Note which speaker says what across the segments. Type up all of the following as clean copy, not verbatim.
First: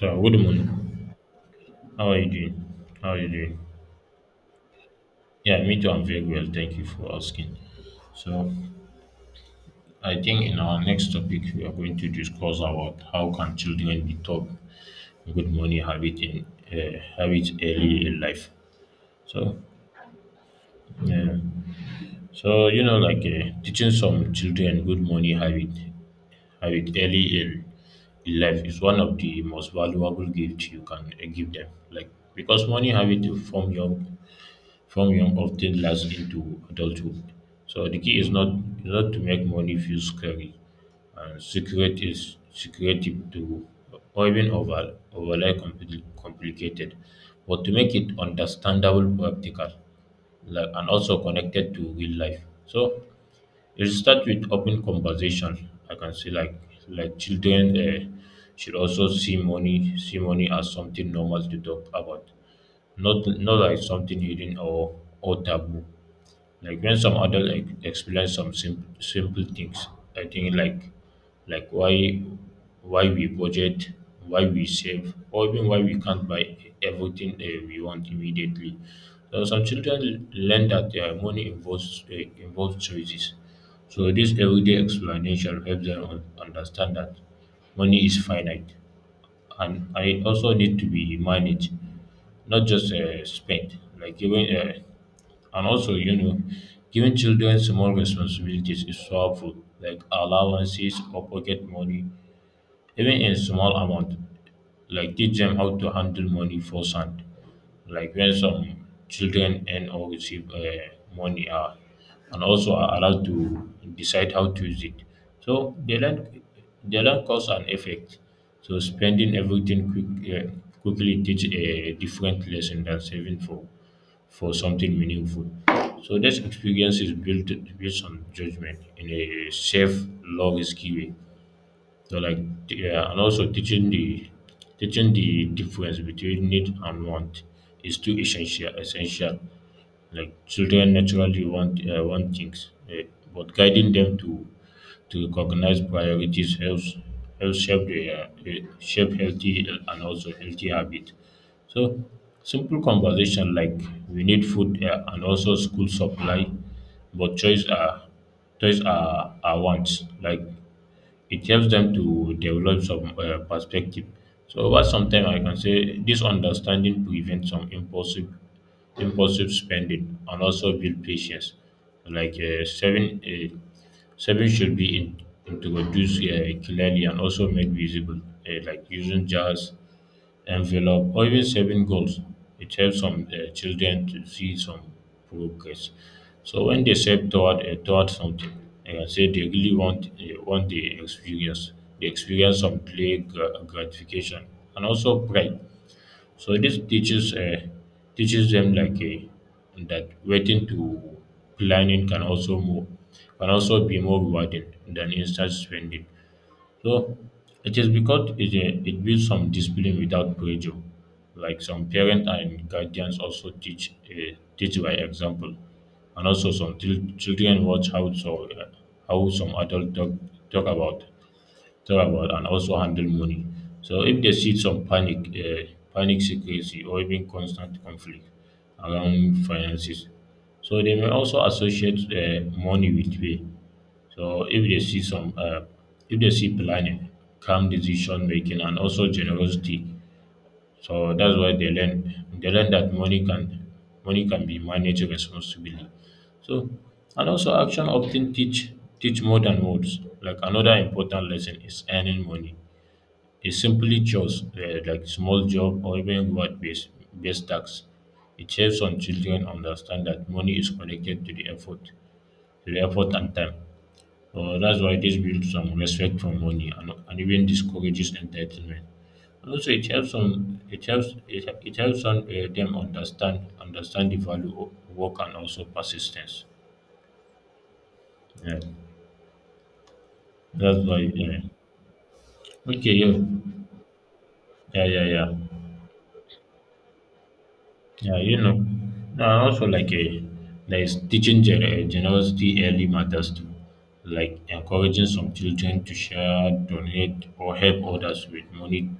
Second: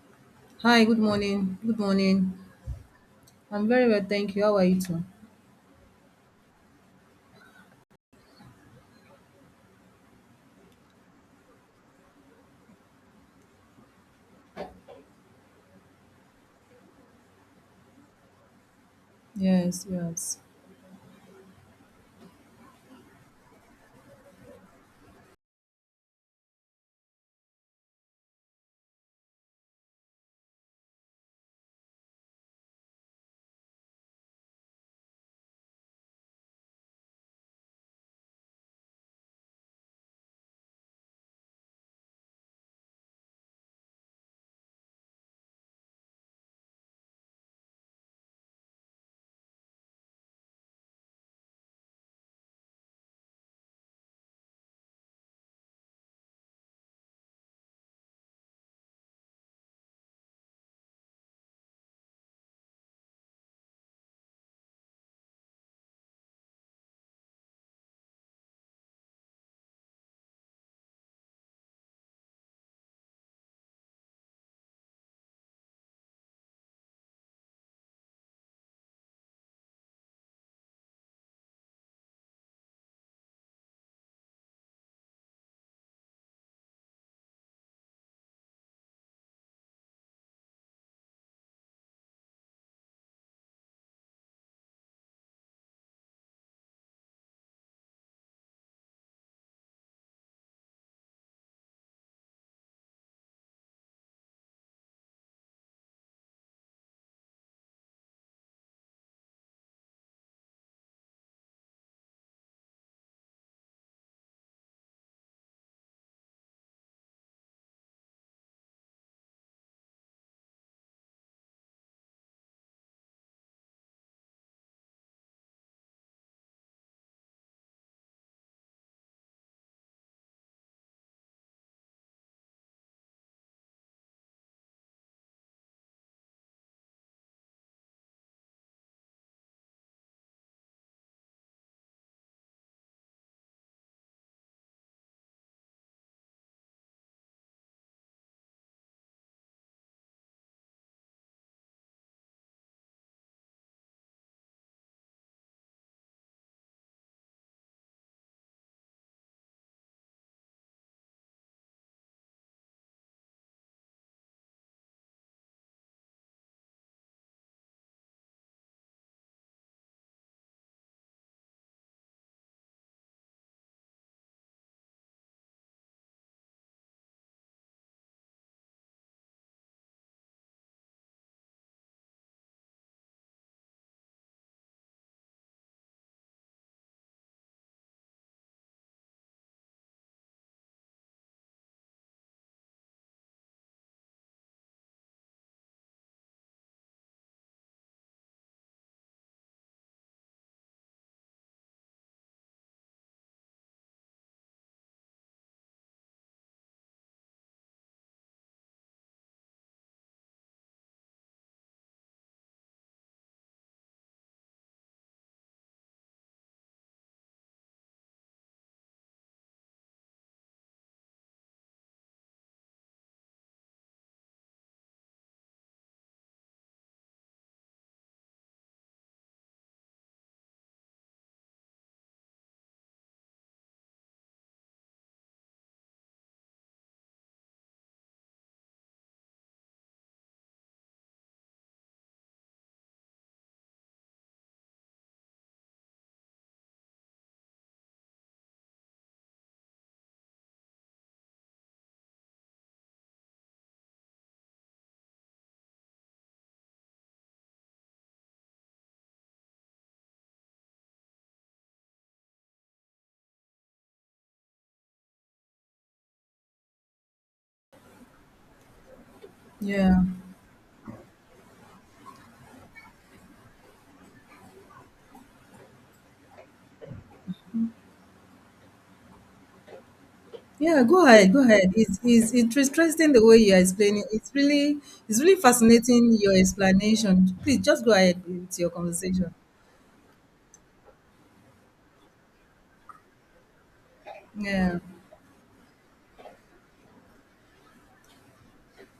Speaker 1: So, good
Speaker 2: Hi, good
Speaker 1: morning.
Speaker 2: morning. Good
Speaker 1: How are you
Speaker 2: morning.
Speaker 1: doing? How are you doing?
Speaker 2: I'm very well, thank you. How are you too?
Speaker 1: Yeah, me too. I'm very well. Thank you for asking. So, I think in our next topic, we are going to discuss about how can children be taught good morning habit in habits early in life. So,
Speaker 2: Yes, yes.
Speaker 1: yeah. Teaching some children good morning habit early in life is one of the most valuable gifts you can give them. Like because morning habit to form young from young often lasts into adulthood. So the key is not to make money feel scary and secretive to or even overly complicated, but to make it understandable, practical, like, and also connected to real life. So it starts with open conversation. I can say like children should also see money as something normal to talk about, not like something hidden or taboo. Like when some adult like explain some simple things, I think like why we budget, why we save, or even why we can't buy everything we want immediately. So some children learn that their money involves involves choices. So this everyday explanation helps them understand that money is finite and I also need to be managed, not just spent. Like giving, and also you know, giving children small responsibilities is so helpful, like allowances or pocket money even in small amount, like teach them how to handle money for sand. Like when some children earn or receive money are and also are allowed to decide how to use it, so they learn cause and effect. So spending everything quickly teach a different lesson than saving for something meaningful. So this experience is built based on judgment in a safe low risky way. so like yeah, and also teaching the difference between need and want is too essential. Essential, like children naturally want things, but guiding them to recognize priorities helps shape shape healthy and also healthy habit. So simple conversation like we need food and also school supply, but choice are are wants, like it helps them to develop some perspective. So over some time, I can say this understanding prevents some impulsive spending and also build patience. Like saving should introduced clearly and also made visible, like using jars, envelope or even saving goals. It helps some children to see some progress. So when they save toward toward something, like I can say they really want the experience, they experience some gratification and also pride. So this teaches teaches them like a that waiting to planning can also move can also be more rewarding than instant spending. So it is because it builds some discipline without pressure. Like some parents and guardians also teach teach by example, and also children watch how so how some adults talk, talk about talk about and also handle money. So if they see some panic, secrecy, or even constant conflict around finances, so they may also associate money with pay. So if they see planning, calm decision making, and also generosity, so that's why they learn. They learn that money can be managed responsibly. So and also action often teach more than words. Like another important lesson is earning money. It's simply chores, like small job or even reward based based tax. It helps on children understand that money is connected to the effort and time. So that's why this builds some respect for money and, even discourages entitlement. And also, it
Speaker 2: Yeah.
Speaker 1: helps on it helps it, it helps on them understand understand the value of work and also persistence. Yeah, that's
Speaker 2: Yeah,
Speaker 1: why.
Speaker 2: go ahead, go
Speaker 1: Yeah.
Speaker 2: ahead. It's
Speaker 1: Okay.
Speaker 2: interesting
Speaker 1: Yeah.
Speaker 2: the way you're explaining.
Speaker 1: Yeah. Yeah.
Speaker 2: It's really
Speaker 1: Yeah.
Speaker 2: fascinating your explanation. Please just go
Speaker 1: Yeah.
Speaker 2: ahead
Speaker 1: You know,
Speaker 2: with your
Speaker 1: no,
Speaker 2: conversation.
Speaker 1: and also like a there is teaching generosity early matters too, like
Speaker 2: Yeah.
Speaker 1: encouraging some children to share, donate, or help others with money.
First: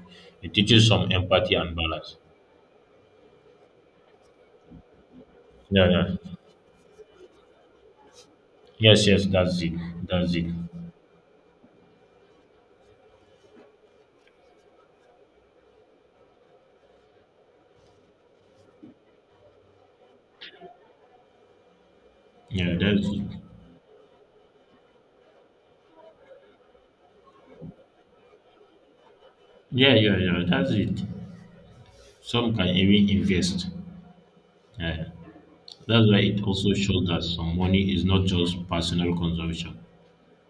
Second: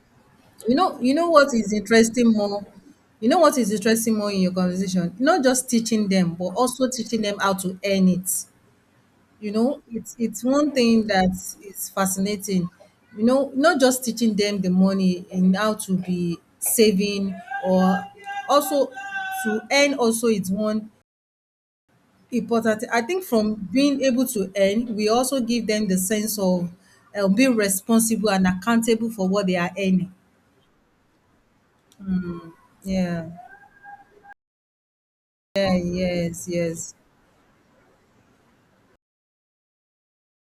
Speaker 1: It teaches some
Speaker 2: You know what
Speaker 1: empathy
Speaker 2: is
Speaker 1: and balance.
Speaker 2: interesting more? You know what is interesting more in your conversation? Not just
Speaker 1: Yeah.
Speaker 2: teaching them,
Speaker 1: Yeah.
Speaker 2: but also teaching them how to earn it.
Speaker 1: Yes. Yes.
Speaker 2: You
Speaker 1: That's it.
Speaker 2: know,
Speaker 1: That's
Speaker 2: it's
Speaker 1: it.
Speaker 2: one thing that is fascinating. You know, not just teaching them the money and how to be saving or also to earn also it's one
Speaker 1: Yeah.
Speaker 2: important. I
Speaker 1: That's
Speaker 2: think
Speaker 1: it.
Speaker 2: from being able to earn, we also give them the sense of being responsible and accountable for what they are
Speaker 1: Yeah,
Speaker 2: earning.
Speaker 1: yeah, yeah. That's it. Some can even
Speaker 2: Yeah.
Speaker 1: invest. Yeah.
Speaker 2: Yeah.
Speaker 1: That's why it
Speaker 2: Yes.
Speaker 1: also
Speaker 2: Yes.
Speaker 1: shows that some money is not just personal consumption,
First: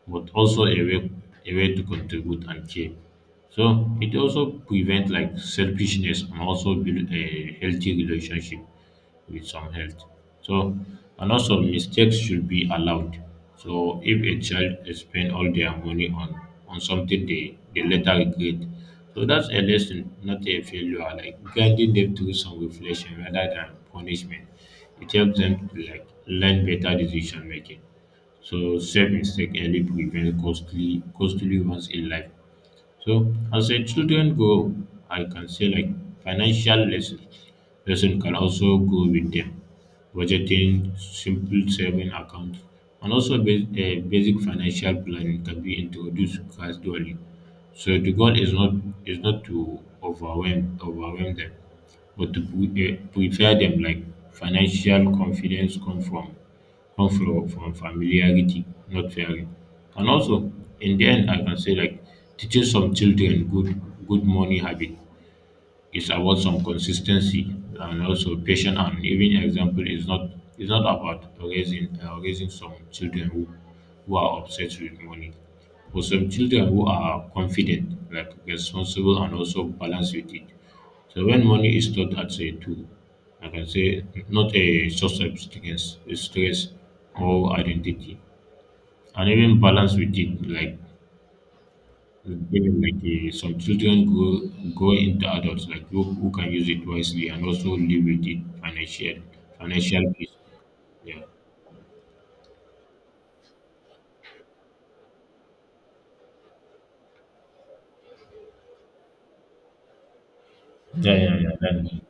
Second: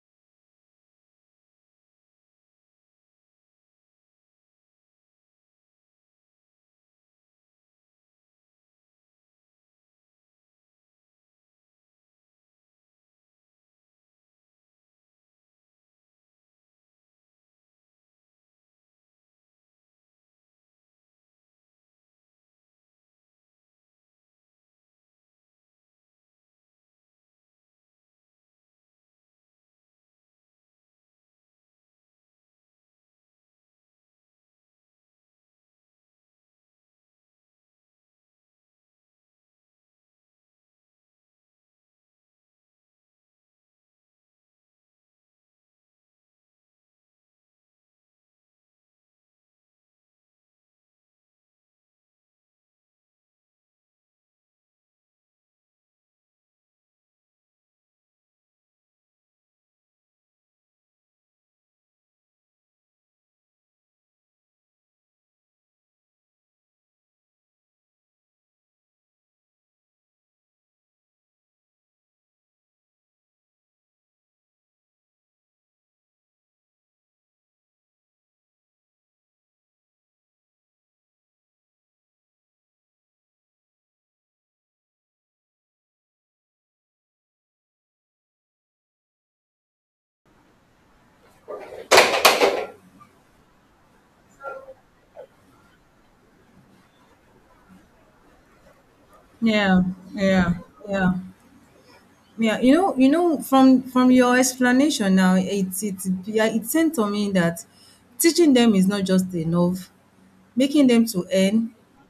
Speaker 1: but also a way to contribute and care. So it also prevents like selfishness and also build a healthy relationship with some health. So, and also mistakes should be allowed. So, if a child spend all their money on something they later regret, so that's a lesson, not a failure. Like guiding them through some reflection rather than punishment, it helps them to like learn better decision making. So, self mistake early prevents costly ones in life. So, as a children grow, I can say like financial lessons Person can also go with them. Budgeting, simple saving accounts, and also basic financial planning can be introduced gradually. So the goal is not to overwhelm them, but to prepare them. Like financial confidence come from familiarity, not fearing. And also in the end, I can say like teaching some children good money habit, it's about some consistency and also patience. And even example is not it's not about raising raising some children who are obsessed with money. For some children who are confident, like responsible and also balanced with it. So when money is taught as a tool, I can say not a source of stress or identity, and even balance with it, like again, like some children grow into adults who can use it wisely and also live with it
Speaker 2: Yeah.
Speaker 1: financial peace.
Speaker 2: Yeah. Yeah.
Speaker 1: Yeah.
Speaker 2: Yeah, you know, from your explanation now, it yeah, it seemed to me that teaching them is not just enough. Making them
Speaker 1: Yeah,
Speaker 2: to
Speaker 1: yeah, yeah.
Speaker 2: earn
Speaker 1: That,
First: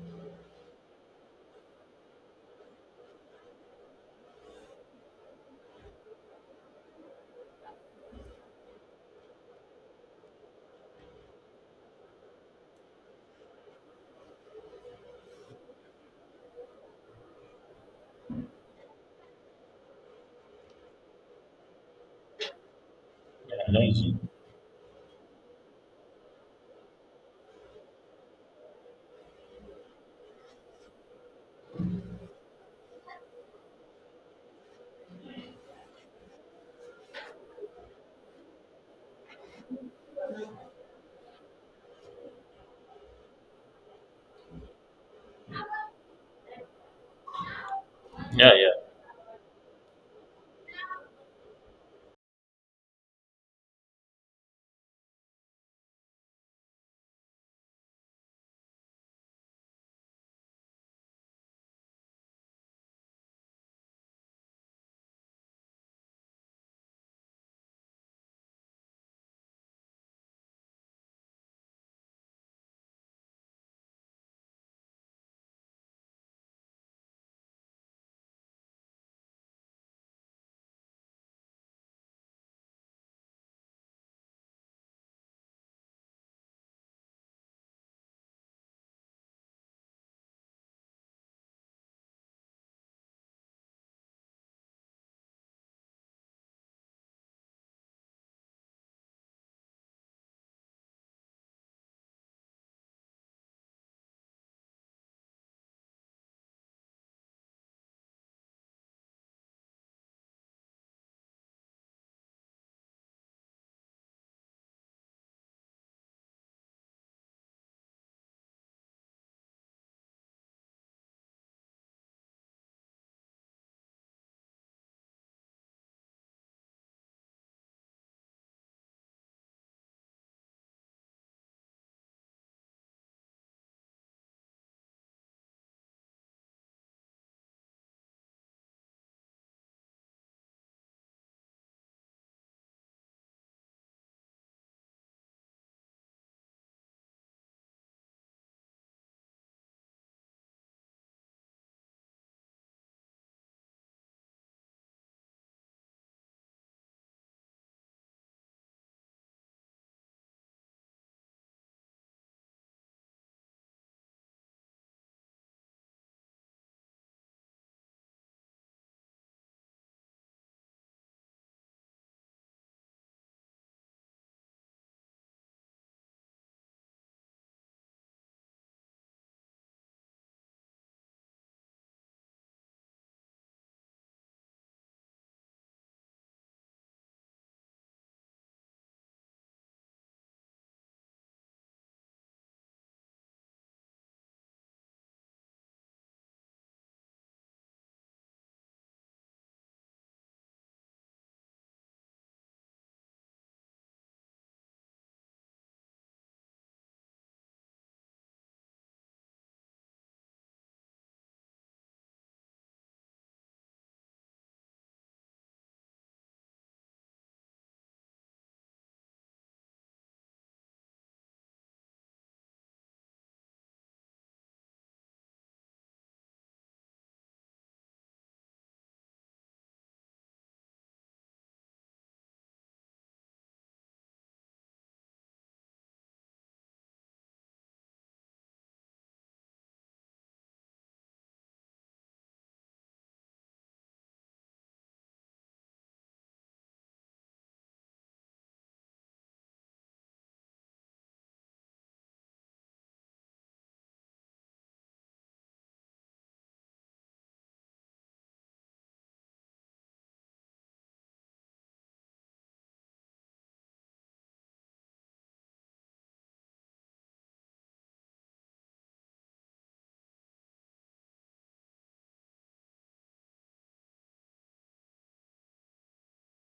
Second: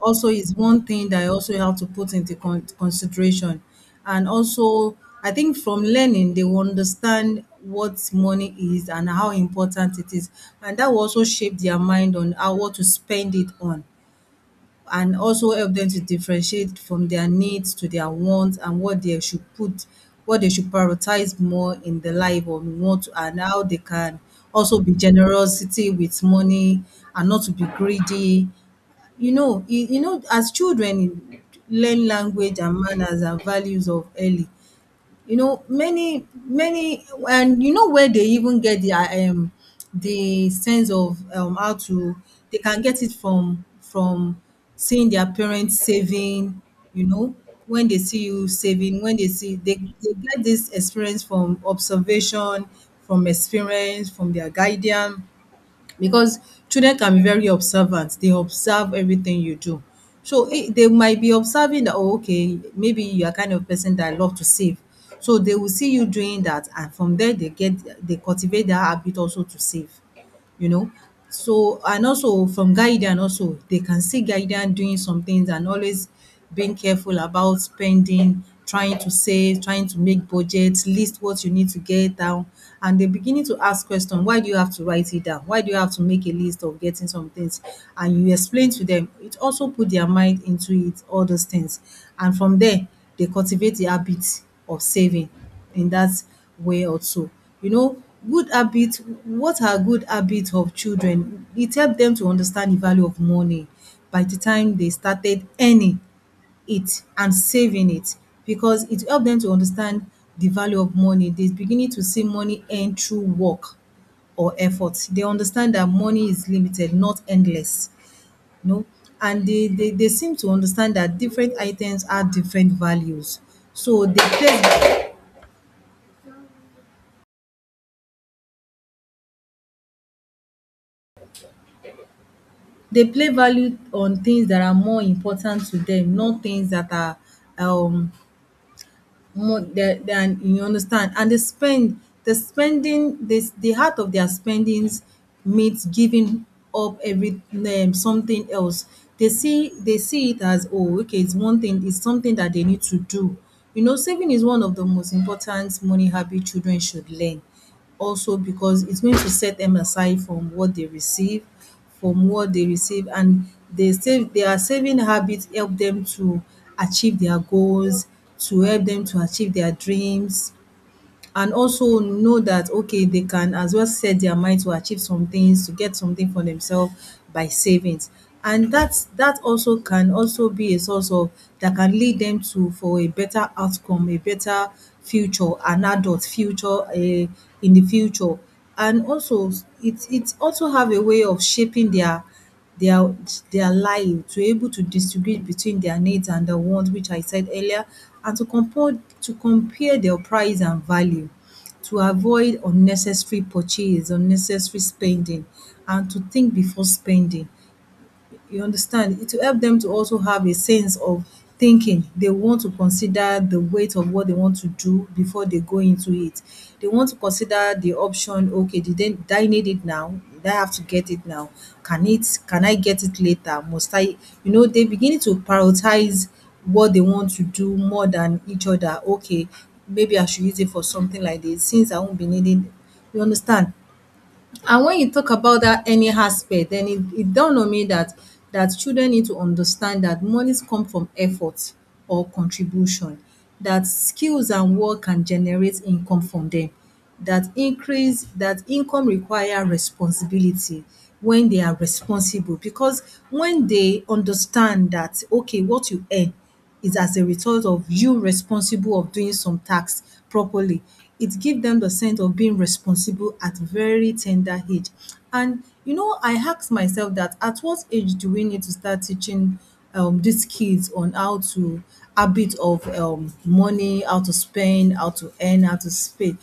Speaker 2: also is one thing that I also have to put into consideration. And also, I think from learning, they will understand what money is and how important it is, and that will also shape their mind on how what to spend it on and also help them to differentiate from their needs to their wants and what they should put what they should prioritize more in the life or what and
Speaker 1: yeah,
Speaker 2: how they
Speaker 1: that is
Speaker 2: can
Speaker 1: it.
Speaker 2: also be generosity with money and not to be greedy. You know, you know, as children learn language and manners and values of early you know many many and you know where they even get their the sense of how to they can get it from seeing their parents saving, you know, when they see you
Speaker 1: Yeah, yeah,
Speaker 2: saving, when they see they get this experience from observation from experience from their guardian because children can be very observant. They observe everything you do. So they might be observing that, oh, okay, maybe you are kind of person that love to save. So they will see you doing that, and from there they get they cultivate that habit also to save, you know. So and also from guidance also, they can see guidance doing some things and always being careful about spending, trying to save, trying to make budgets, list what you need to get down. And they're beginning to ask question, why do you have to write it down? Why do you have to make a list of getting some things? And you explain to them, it also put their mind into it, all those things. And from there, they cultivate the habit of saving in that way also. You know, good habit, what are good habits of children? It helped them to understand the value of money by the time they started earning it and saving it because it helped them to understand the value of money. They're beginning to see money earned through work or effort. They understand that money is limited, not endless. You know, and they seem to understand that different items have different values. So they place they play value on things that are more important to them, not things that are um more than you understand. And they spend the spending this the heart of their spendings means giving up every something else. They see it as, oh, okay, it's one thing, it's something that they need to do. You know, saving is one of the most important money habit children should learn also because it's going to set them aside from what they receive from what they receive and they save their saving habits help them to achieve their goals to help them to achieve their dreams and also know that okay they can as well set their mind to achieve some things to get something for themselves by savings and that also can also be a source of that can lead them to for a better outcome a better future an adult future in the future and also it also have a way of shaping their their life to able to distinguish between their needs and the wants which I said earlier and to compare their price and value to avoid unnecessary purchase, unnecessary spending and to think before spending. You understand it will help them to also have a sense of thinking they want to consider the weight of what they want to do before they go into it. They want to consider the option, okay, did I need it now, did I have to get it now, can I get it later, must I, you know, they begin to prioritize what they want to do more than each other. Okay, maybe I should use it for something like this since I won't be needing. You understand? And when you talk about that any aspect, then it dawned on me that children need to understand that monies come from effort or contribution, that skills and work can generate income from them, that increase that income require responsibility when they are responsible because when they understand that okay what you earn is as a result of you responsible of doing some tasks properly. It gives them the sense of being responsible at very tender age. And you know, I asked myself that at what age do we need to start teaching these kids on how to habit of money, how to spend, how to earn, how to spend.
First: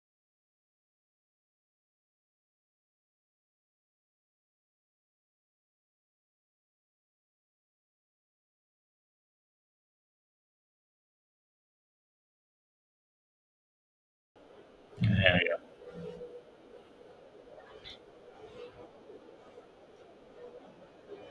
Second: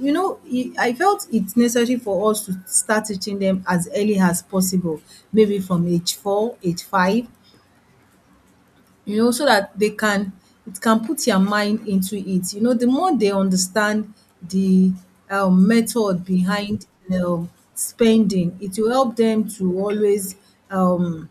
Speaker 2: You know, I felt it's necessary for us to start teaching them as early as possible, maybe from age 4, age 5, you know, so that they can it can put their mind into it. You know, the more they understand the method behind spending, it will help them to always um,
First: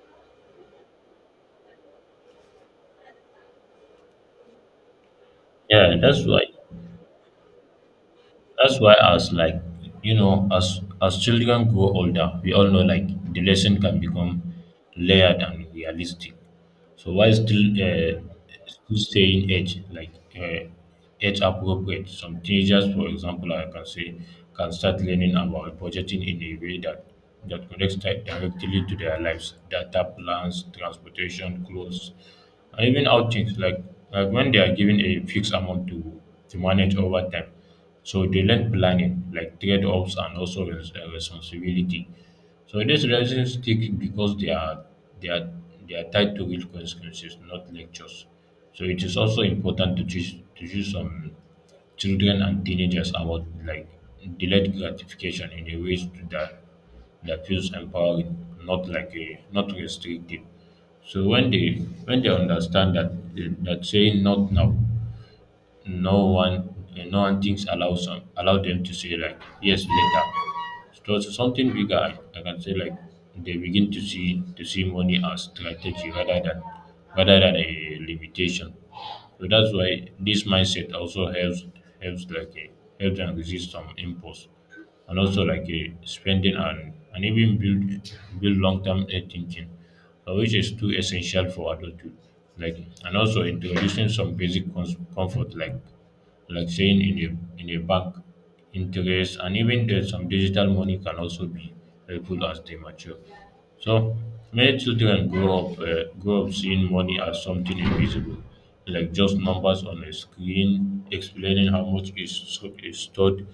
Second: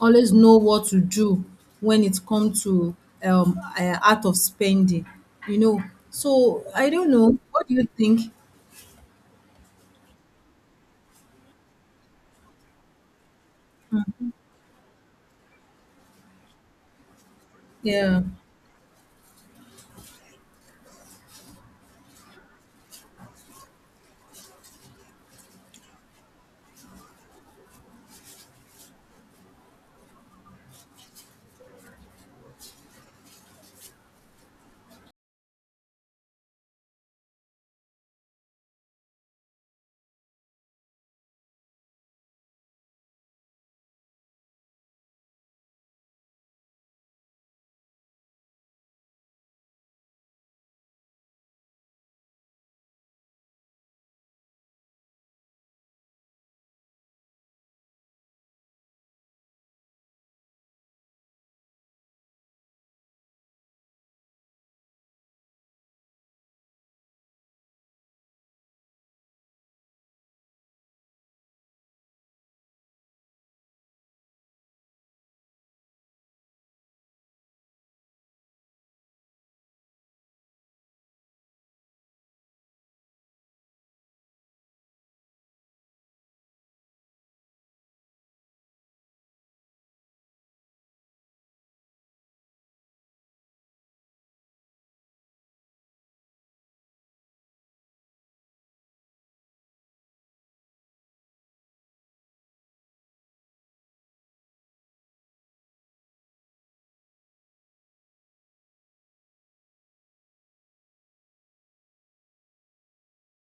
Speaker 2: always know what to do when it comes to art of spending. You know,
Speaker 1: yeah. That's why.
Speaker 2: so I don't know. What do you think?
Speaker 1: That's why as like, you know, as children grow older, we all know like the lesson can become layered and realistic. So while still
Speaker 2: Yeah,
Speaker 1: still staying age like uh, age appropriate, some teenagers, for example, I can say, can start learning about budgeting in a way that connects directly to their lives, data plans, transportation, clothes, and even outings, like when they are given a fixed amount to manage over time, so they learn planning, like trade-offs and also responsibility. So these lessons stick because they are they are tied to real consequences, not lectures. So it is also important to teach some children and teenagers about like delayed gratification in a ways to that feels empowering, not like a not restrictive. So when they understand that saying not now, no one no one thinks allow some allow them to say like yes later, so it's something bigger, I can say like they begin to see money as strategy rather than a limitation. So that's why this mindset also helps helps them resist some impulse and also like a spending and even build long term thinking, which is too essential for adulthood. Like, and also introducing some basic comfort, like saying in a bank, interest, and even some digital money can also be helpful as they mature. So many children grow up seeing money as something invisible, like just numbers on a screen, explaining how much is stored,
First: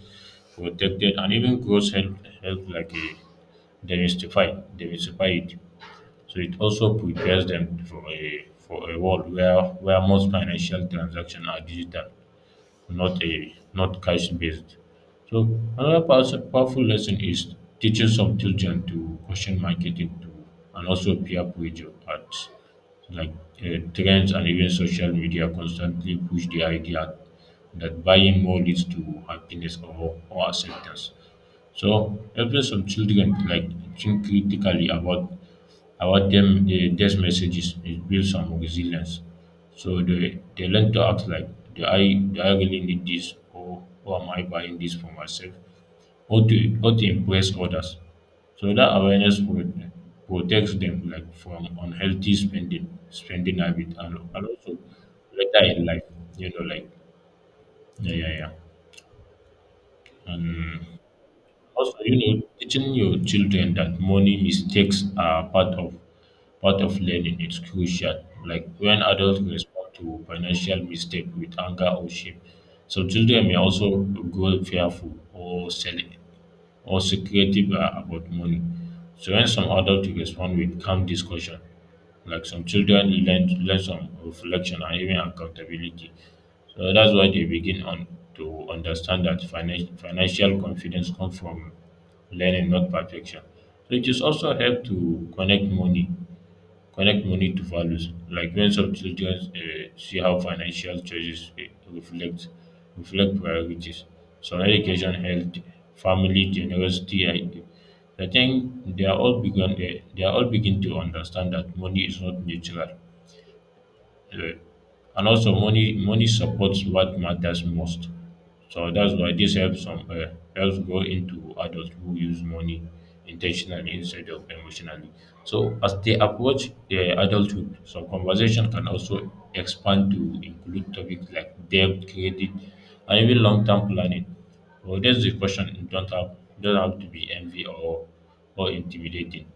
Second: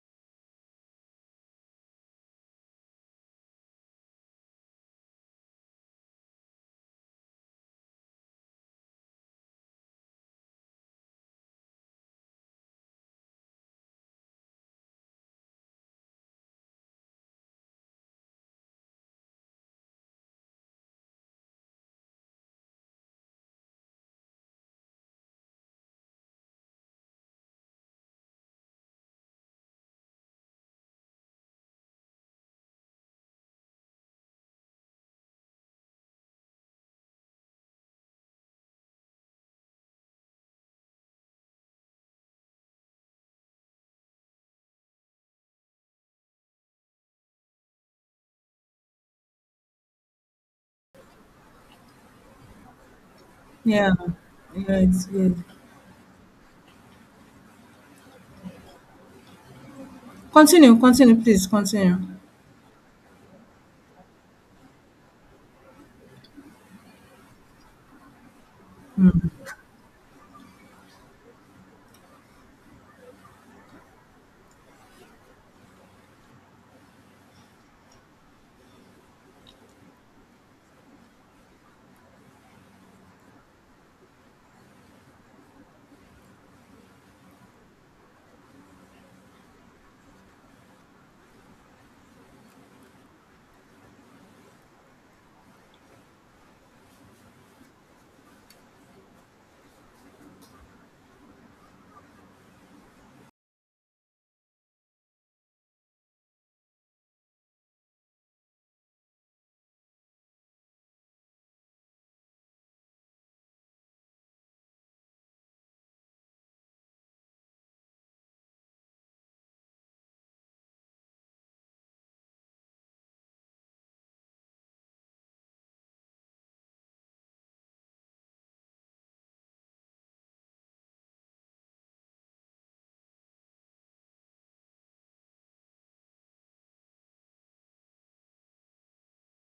Speaker 1: protected, and even grows, help like a demystify it. So it also prepares them for a world where most financial transactions are digital, not cash based. So another powerful lesson is teaching some children to question marketing to and also peer pressure at like trends and even social media constantly push the idea that buying more leads to happiness or acceptance. So helping some children like think critically about them the these messages, it builds some resilience. So they learn to act like, do I really need this, or am I buying this for myself or to impress others. So that awareness protects them like from unhealthy spending
Speaker 2: yeah,
Speaker 1: habit and
Speaker 2: yeah.
Speaker 1: also
Speaker 2: It's good.
Speaker 1: later in life, you know, like yeah yeah yeah.
Speaker 2: Continue,
Speaker 1: And
Speaker 2: continue, please continue.
Speaker 1: also, you know, teaching your children that money mistakes are part of learning is crucial. Like when adults respond to financial mistake with anger or shame, so children may also grow fearful or self or secretive about money. So when some adults respond with calm discussion, like some children learn some reflection and even accountability. So that's why they begin on to understand that financial confidence comes from learning, not perfection. So it is also help to connect money to values, like when some children see how financial choices reflect priorities. So education, health, family, generosity. I think they are all begin they are all begin to understand that money is not neutral. Yeah. And also money supports what matters most. So that's why this helps some helps grow into adults who use money intentionally instead of emotionally. So as they approach adulthood, some conversation can also expand to include topics like debt, credit, and even long-term planning. So that's the question. It don't have to be envy or intimidating.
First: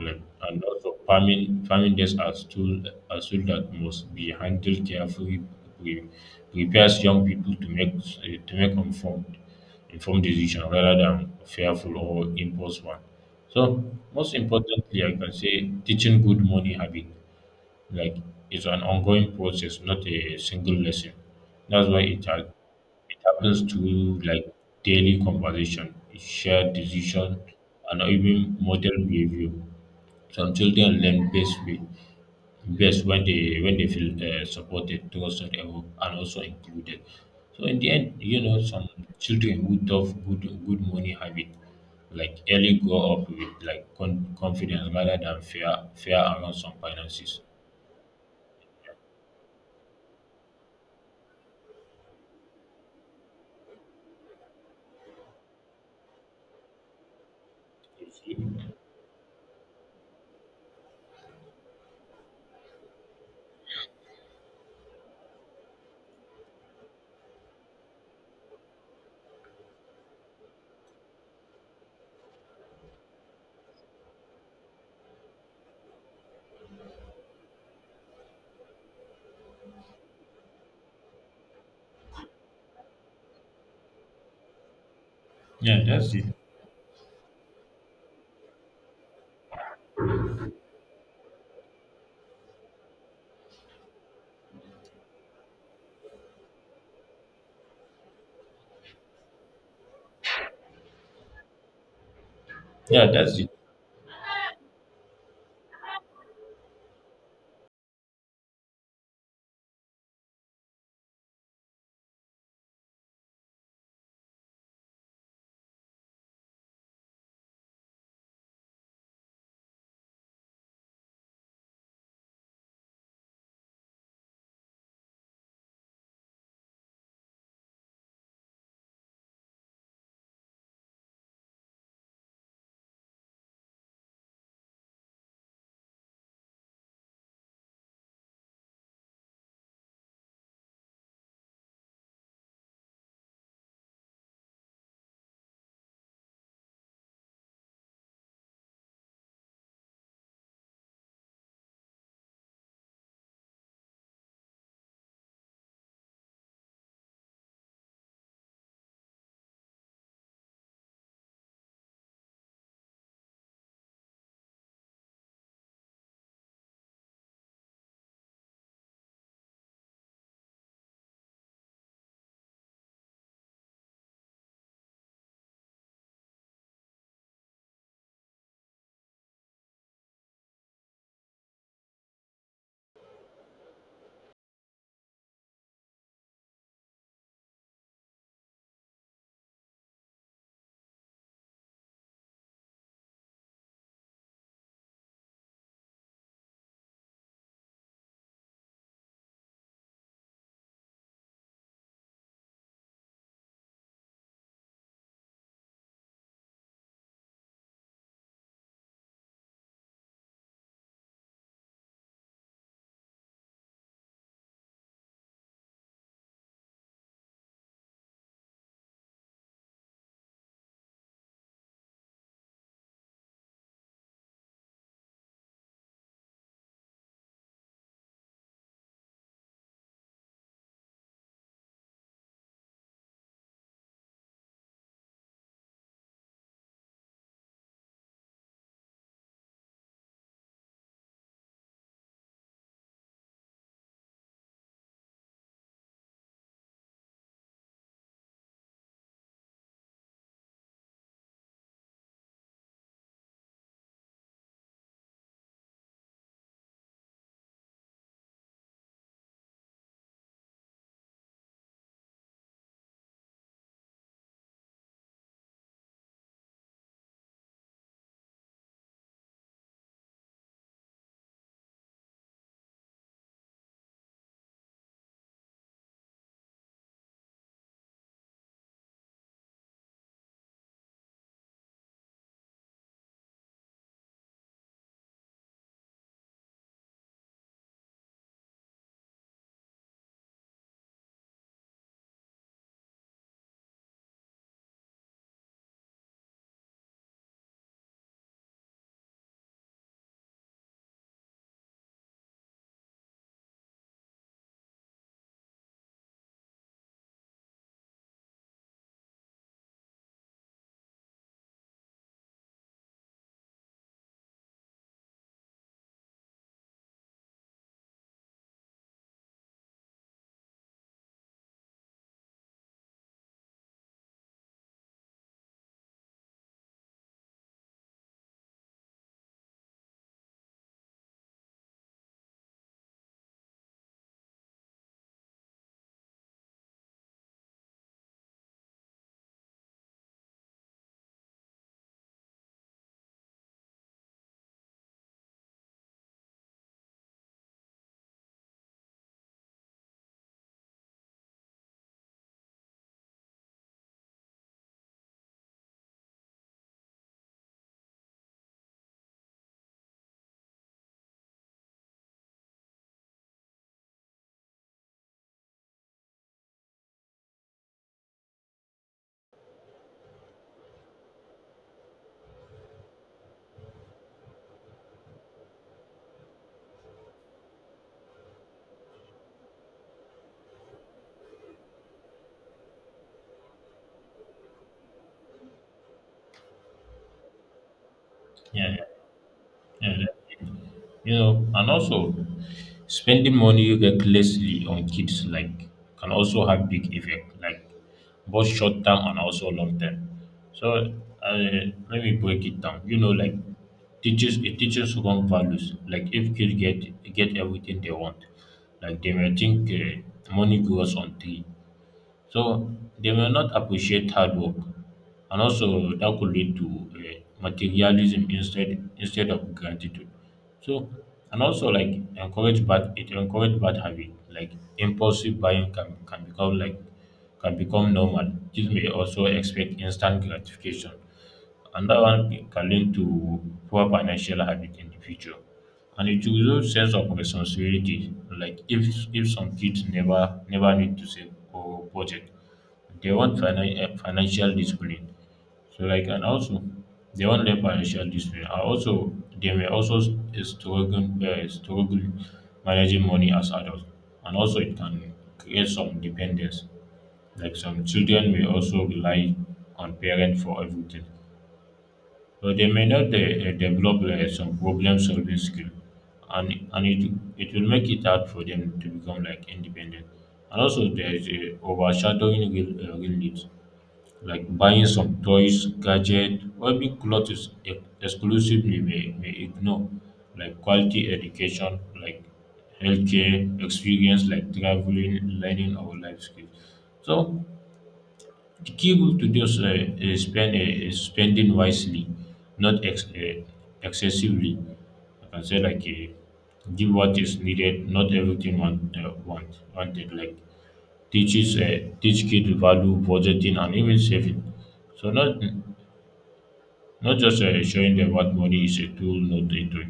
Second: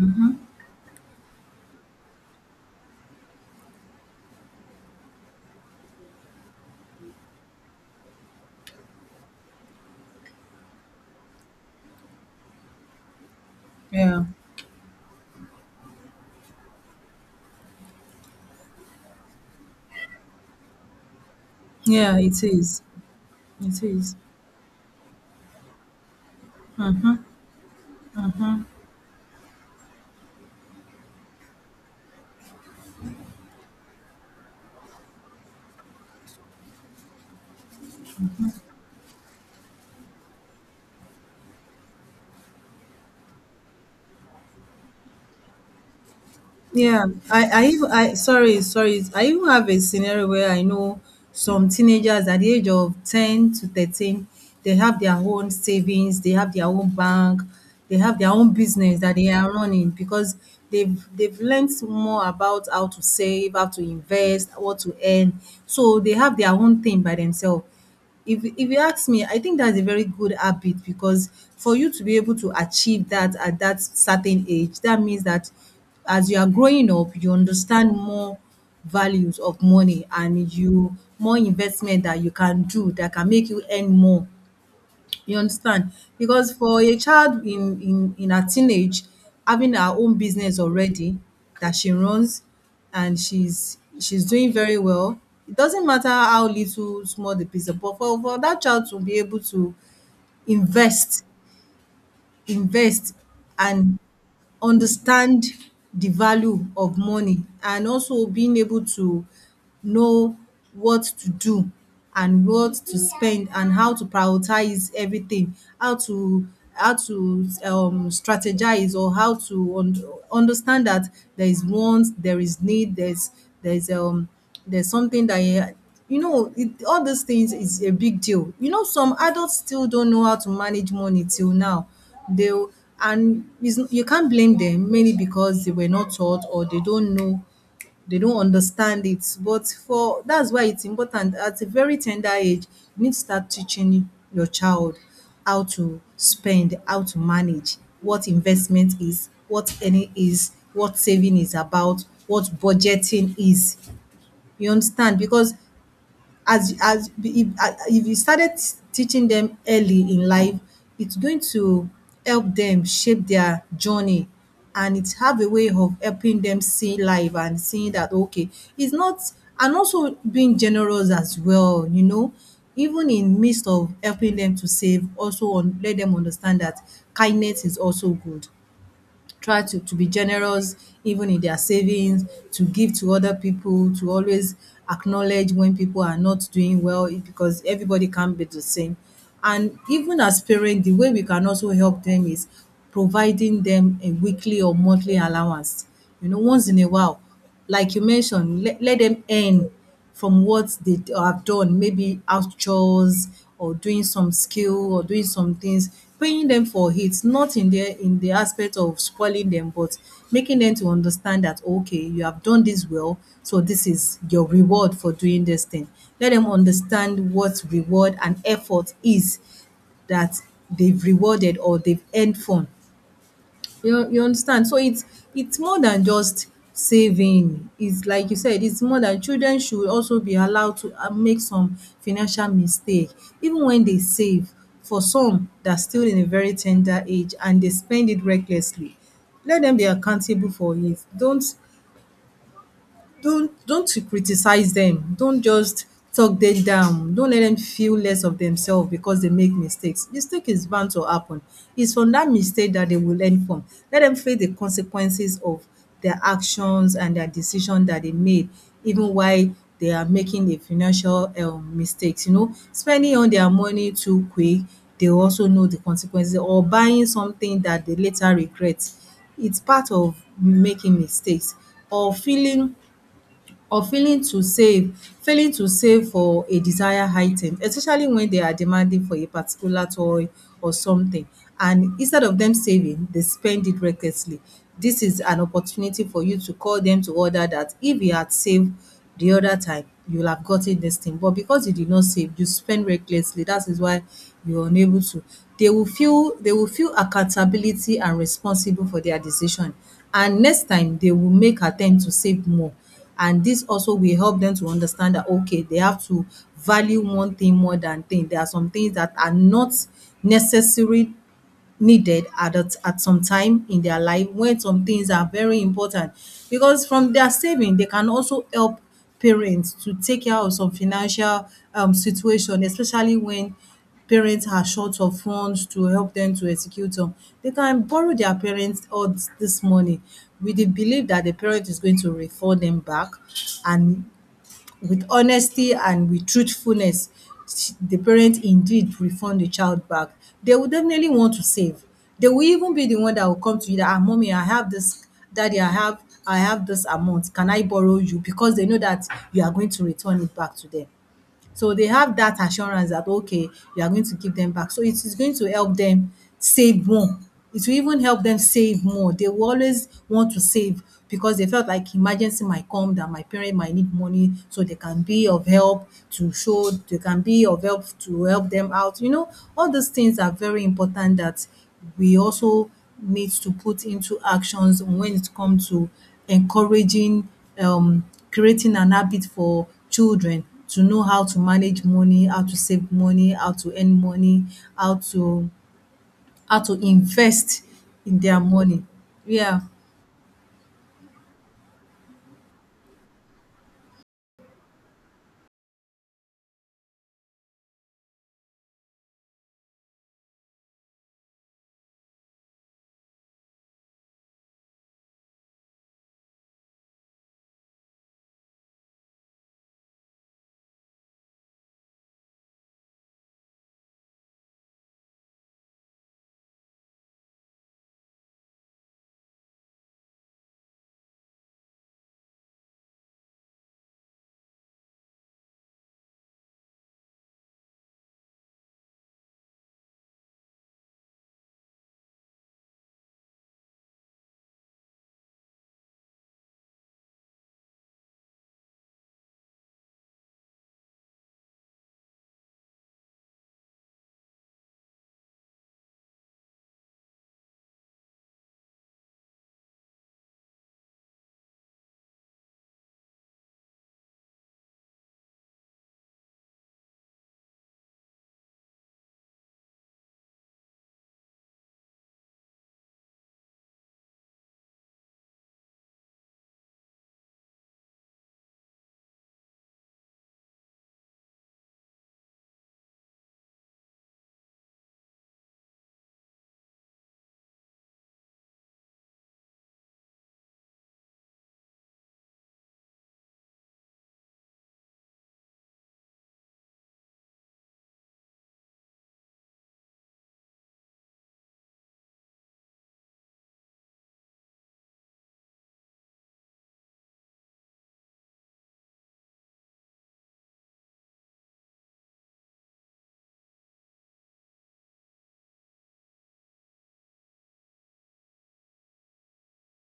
Speaker 1: Like, and also farming days are tool that must be handled carefully. Pre- Prepares young people to make to make informed decision rather than fearful or impulse one. So
Speaker 2: Yeah,
Speaker 1: most importantly, I can say teaching good money habit like it's an ongoing process, not a single lesson. That's why
Speaker 2: yeah. It is.
Speaker 1: it happens
Speaker 2: It is.
Speaker 1: through like daily conversation, shared decision, and even model behavior. Some children learn best way best when they feel supported, trusted, and also included. So in the end, some children who develop good money habit, like early grow up with like confidence rather than fear around some
Speaker 2: Yeah,
Speaker 1: finances.
Speaker 2: I even I sorry, sorry. I even have a scenario where I know some teenagers at the age of 10 to 13, they have their own savings, they have their own bank, they have their own business that they are running because they've learned more about how to save, how to invest, what to earn. So they have their own thing by themselves. If you ask me, I think that's a very good habit because for you to be able to achieve that at that certain age, that means that as you are growing up, you understand more values of money and you more investment that you can do that can make you earn more, you
Speaker 1: Yeah,
Speaker 2: understand?
Speaker 1: that's it.
Speaker 2: Because for a child in her teenage, having her own business already that she runs and she's doing very well, it doesn't matter how little small the piece of, but for that child to be able to invest
Speaker 1: Yeah,
Speaker 2: invest
Speaker 1: that's it.
Speaker 2: and understand the value of money and also being able to know what to do and what to spend and how to prioritize everything, how to how to strategize or how to understand that there is want, there is need, there's um there's something that, you know, it, all these things is a big deal. You know, some adults still don't know how to manage money till now. They and it's, you can't blame them mainly because they were not taught or they don't know, they don't understand it. But for that's why it's important at a very tender age, you need to start teaching your child how to spend, how to manage, what investment is, what earning is, what saving is about, what budgeting is. You understand? Because as if you started teaching them early in life, it's going to help them shape their journey and it have a way of helping them see life and seeing that okay it's not and also being generous as well, you know, even in midst of helping them to save also on let them understand that kindness is also good, try to be generous even in their savings, to give to other people, to always acknowledge when people are not doing well because everybody can't be the same. And even as parents, the way we can also help them is providing them a weekly or monthly allowance. You know, once in a while, like you mentioned, let them earn from what they have done, maybe house chores or doing some skill or doing some things, paying them for it, not in the aspect of spoiling them, but making them to understand that okay, you have done this well, so this is your reward for doing this thing. Let them understand what reward and effort is that they've rewarded or they've earned from you understand, so it's more than just saving. It's like you said, it's more than children should also be allowed to make some financial mistake even when they save. For some, they're still in a very tender age and they spend it recklessly. Let them be accountable for it. Don't to criticize them, don't just talk them down, don't let them feel less of themselves because they make mistakes. Mistake is bound to happen. It's from that mistake that they will learn from. Let them face the consequences of their actions and their decision that they made, even while they are making a financial mistakes, you know, spending on their money too quick. They also know the consequences, or buying something that they later regret. It's part of making mistakes, or feeling, or failing to save, failing to save for a desired item, especially when they are demanding for a particular toy or something, and instead of them saving they spend it recklessly. This is an opportunity for you to call them to order that if you had saved the other time, you'll have gotten this thing, but because you did not save, you spend recklessly, that is why you're unable to. They will feel accountability and responsible for their decision, and next time they will make attempt to save more. And this also will help them to understand that, okay, they have to value one thing more than thing. There are some things that are not necessary, needed at a at some time in their life, when some things are very important, because from their saving they can also help parents to take care of some financial situation, especially when parents are short of funds, to help them to execute on. They can borrow their parents all this money with the belief that the parent is going to refer them back, and with honesty and with truthfulness, the parent indeed refund the child back, they will definitely want to save. They will even be the one that will come to you that, ah, mommy, I have this, daddy, I have this amount. Can I borrow you? Because they know that you are going to return it back to them. So they have that assurance that okay, you are going to give them back. So it is going to help them save more. It will even help them save more. They will always want to save because they felt like emergency might come, that my parent might need money, so they can be of help to show, they can be of help to help them out. You know, all these things are very important that we also need to put into actions when it comes to encouraging, um, creating an habit for children to know how to manage money, how to save money, how to earn money, how to how to invest in their
Speaker 1: Yeah.
Speaker 2: money. Yeah,
Speaker 1: Yeah, you know, and also spending money recklessly on kids like can also have big effect, like both short term and also long term. So uh, let me break it down. You know, like teaches it teaches wrong values. Like if kids get everything they want, like they may think money grows on tree, so they may not appreciate hard work, and also that could lead to materialism instead of gratitude. So and also like encourage bad it encourage bad habit like impulsive buying can become like can become normal. This may also expect instant gratification and that one can lead to poor financial habit in the future. And it will also sense of responsibility. Like if some kids never need to save or budget, they want financial discipline. So like and also they want their financial discipline. And also they may also struggle managing money as adults. And also it can create some dependence. Like some children may also rely on parents for everything but they may not develop some problem solving skill and it will make it hard for them to become like independent, and also there is a overshadowing real needs like buying some toys gadget or big clothes exclusively may ignore like quality education like healthcare experience like traveling learning or life skills. So the key rule to just spend is spending wisely, not ex- excessively. Like I can say like give what is needed, not everything one wanted. Like teach kids value budgeting and even saving. So not not just showing them what money is a tool, not a toy.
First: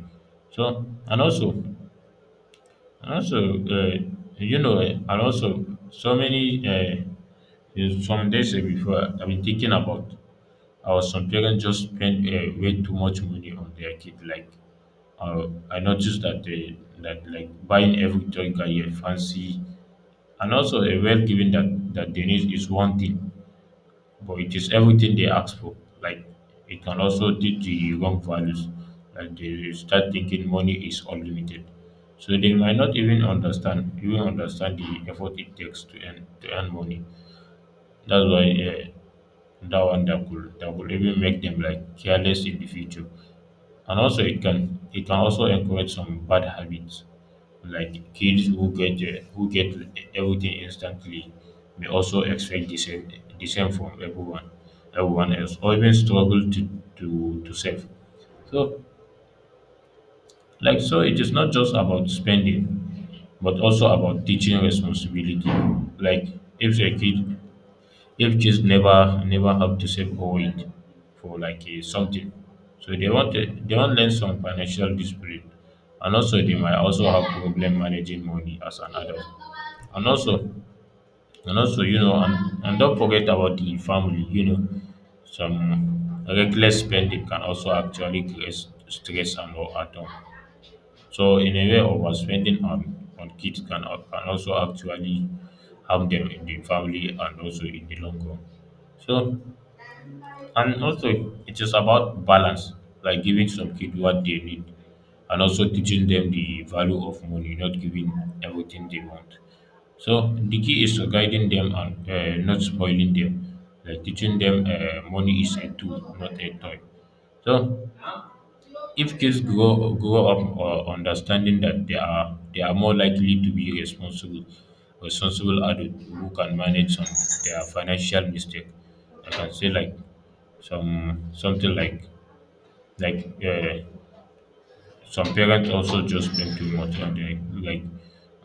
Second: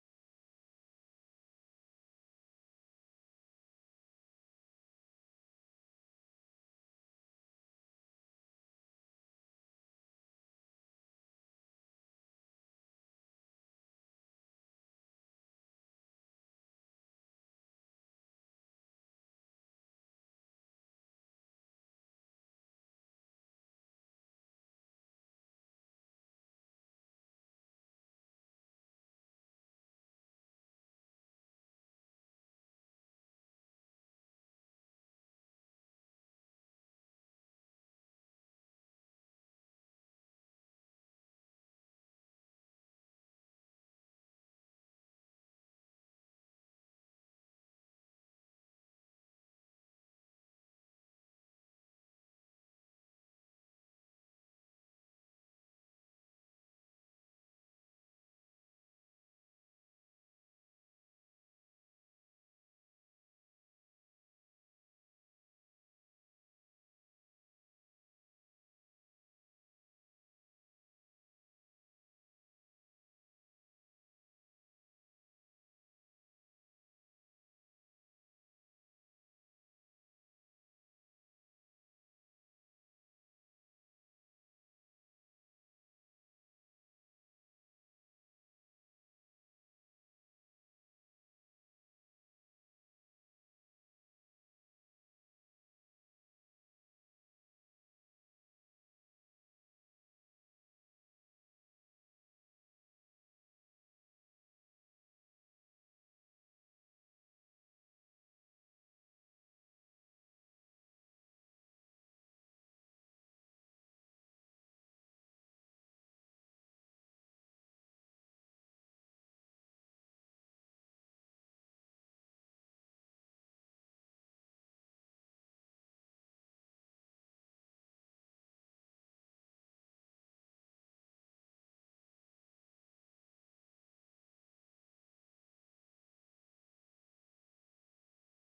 Speaker 1: So and also you know and also so many is some days before I've been thinking about. Or some parents just spend way too much money on their kid. Like I noticed that they that like buying every toy guy a fancy and also a well given that that they need is one thing, but it is everything they ask for. Like it can also lead to wrong values. Like they will start thinking money is unlimited. So they might not even understand the effort it takes to earn money. That's why that could even make them like careless in the future. And also it can also encourage some bad habits. Like kids who get everything instantly may also expect the same from everyone else or even struggle to save. So like so it is not just about spending but also about teaching responsibility. Like if a kid if kids never have to save or wait for like a something. So they want learn some financial discipline, and also they might also have problem managing money as an adult. And also and also you know and don't forget about the family, you know, some reckless spending can also actually create stress and all at home. So in a way overspending on kids can also actually harm them in the family and also in the long run. So and also, it is about balance, like giving some kid what they need, and also teaching them the value of money, not giving everything they want. So the key is to guiding them and not spoiling them, like teaching them money is a tool, not a toy. So if kids grow up understanding that they are more likely to be responsible, responsible adult who can manage some their financial mistake. I can say like some something like some parents also just blame too much and like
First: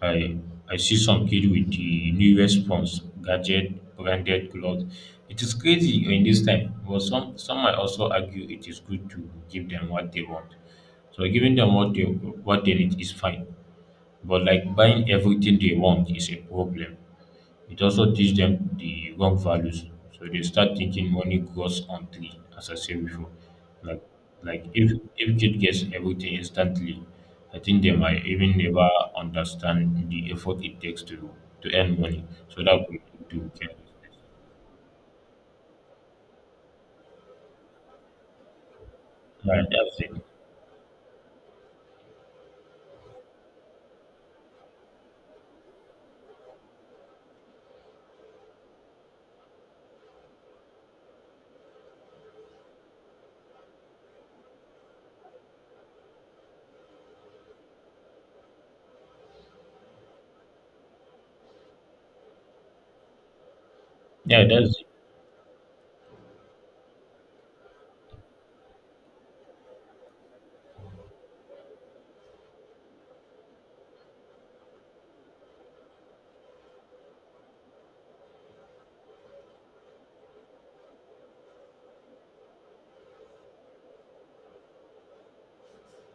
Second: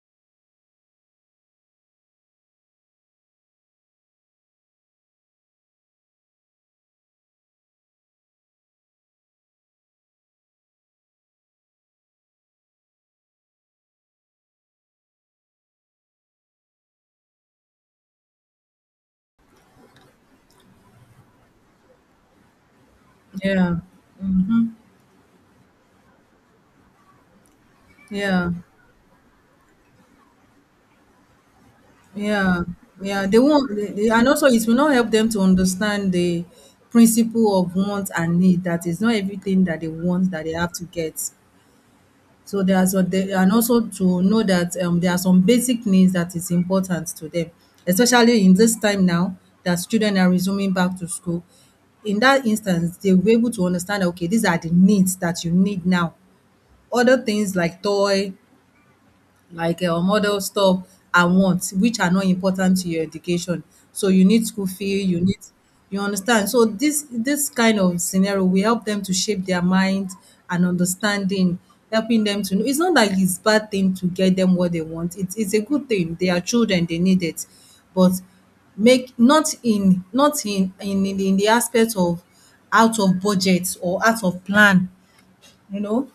Speaker 1: i I see some kid with the new response gadget, branded clothes. It is crazy in this time, but some might also argue it is good to give them what they want. So giving them what they need is fine, but like buying everything they want is a problem. It also teach them the wrong values. So they start thinking money grows on tree, as I said before.
Speaker 2: yeah,
Speaker 1: Like like if kid gets everything instantly, I think they might
Speaker 2: yeah,
Speaker 1: even never understand the effort it takes to earn money.
Speaker 2: yeah,
Speaker 1: So that could
Speaker 2: yeah. They
Speaker 1: do
Speaker 2: won't, they
Speaker 1: carelessness.
Speaker 2: and also it will not help them to understand the principle of want and need. That is not everything
Speaker 1: Right.
Speaker 2: that they
Speaker 1: That's it.
Speaker 2: want that they have to get. So there are so the and also to know that there are some basic needs that is important to them, especially in this time now that students are resuming back to school. In that instance, they will be able to understand that, okay, these are the needs that you need now. Other things like toy, like other stuff and wants which are not important to your education. So you need
Speaker 1: Yeah,
Speaker 2: school
Speaker 1: that's it.
Speaker 2: fee, you need, you understand? So this kind of scenario will help them to shape their mind and understanding, helping them to know it's not like it's bad thing to get them what they want. It's a good thing. They are children, they need it. But make not in the aspect of out of budget or out of plan, you know?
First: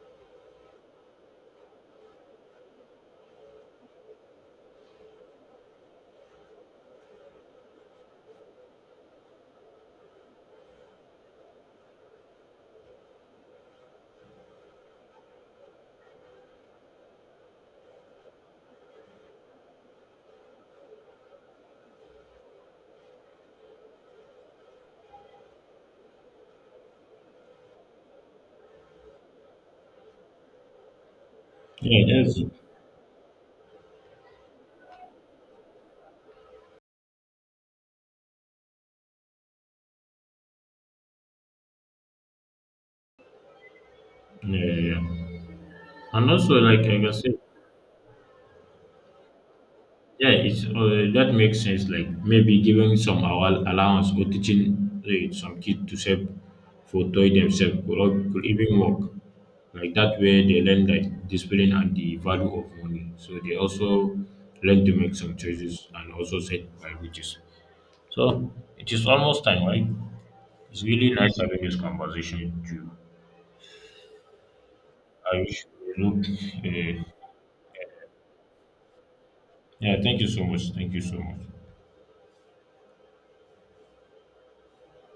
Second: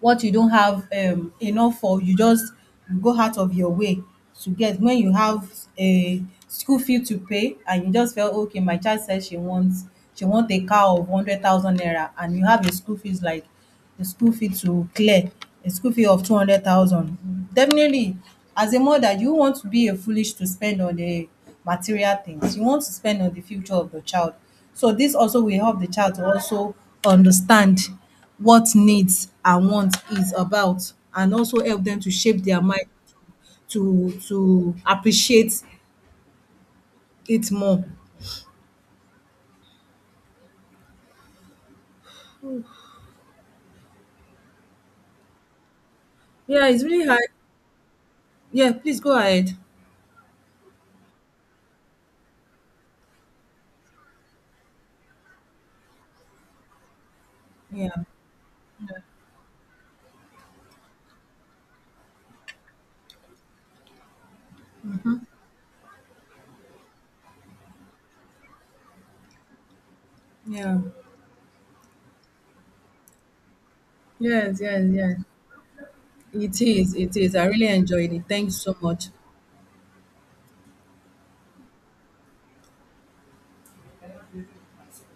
Speaker 2: What you don't have enough for, you just go out of your way to get. When you have a school fee to pay and you just felt, okay, my child says she want a car of 100,000 naira, and you have a school fees like a school fee to clear, a school fee of 200,000. Definitely, as a mother, you want to be a foolish to spend on the material things. You want to spend on the future of the child. So this also will help the child to also understand what needs and want is about, and also help them to
Speaker 1: Yeah, that's
Speaker 2: shape
Speaker 1: it.
Speaker 2: their mind to appreciate it more.
Speaker 1: Yeah, yeah, yeah. And also,
Speaker 2: Yeah, it's
Speaker 1: like I
Speaker 2: really
Speaker 1: can
Speaker 2: hard.
Speaker 1: say,
Speaker 2: Yeah, please go ahead.
Speaker 1: yeah, it's that makes sense. Like maybe giving some allowance or teaching some kids to save for toy themselves
Speaker 2: Yeah.
Speaker 1: could even work. Like that way, they learn like discipline and the value of money. So they also learn to make some choices and also set priorities. So it is almost time, right?
Speaker 2: Yeah.
Speaker 1: It's really nice having this conversation with you.
Speaker 2: Yes, yes, yes.
Speaker 1: I wish you.
Speaker 2: It is.
Speaker 1: Uh,
Speaker 2: It is. I really enjoyed it. Thanks so much.
Speaker 1: yeah, thank you so much. Thank you so much.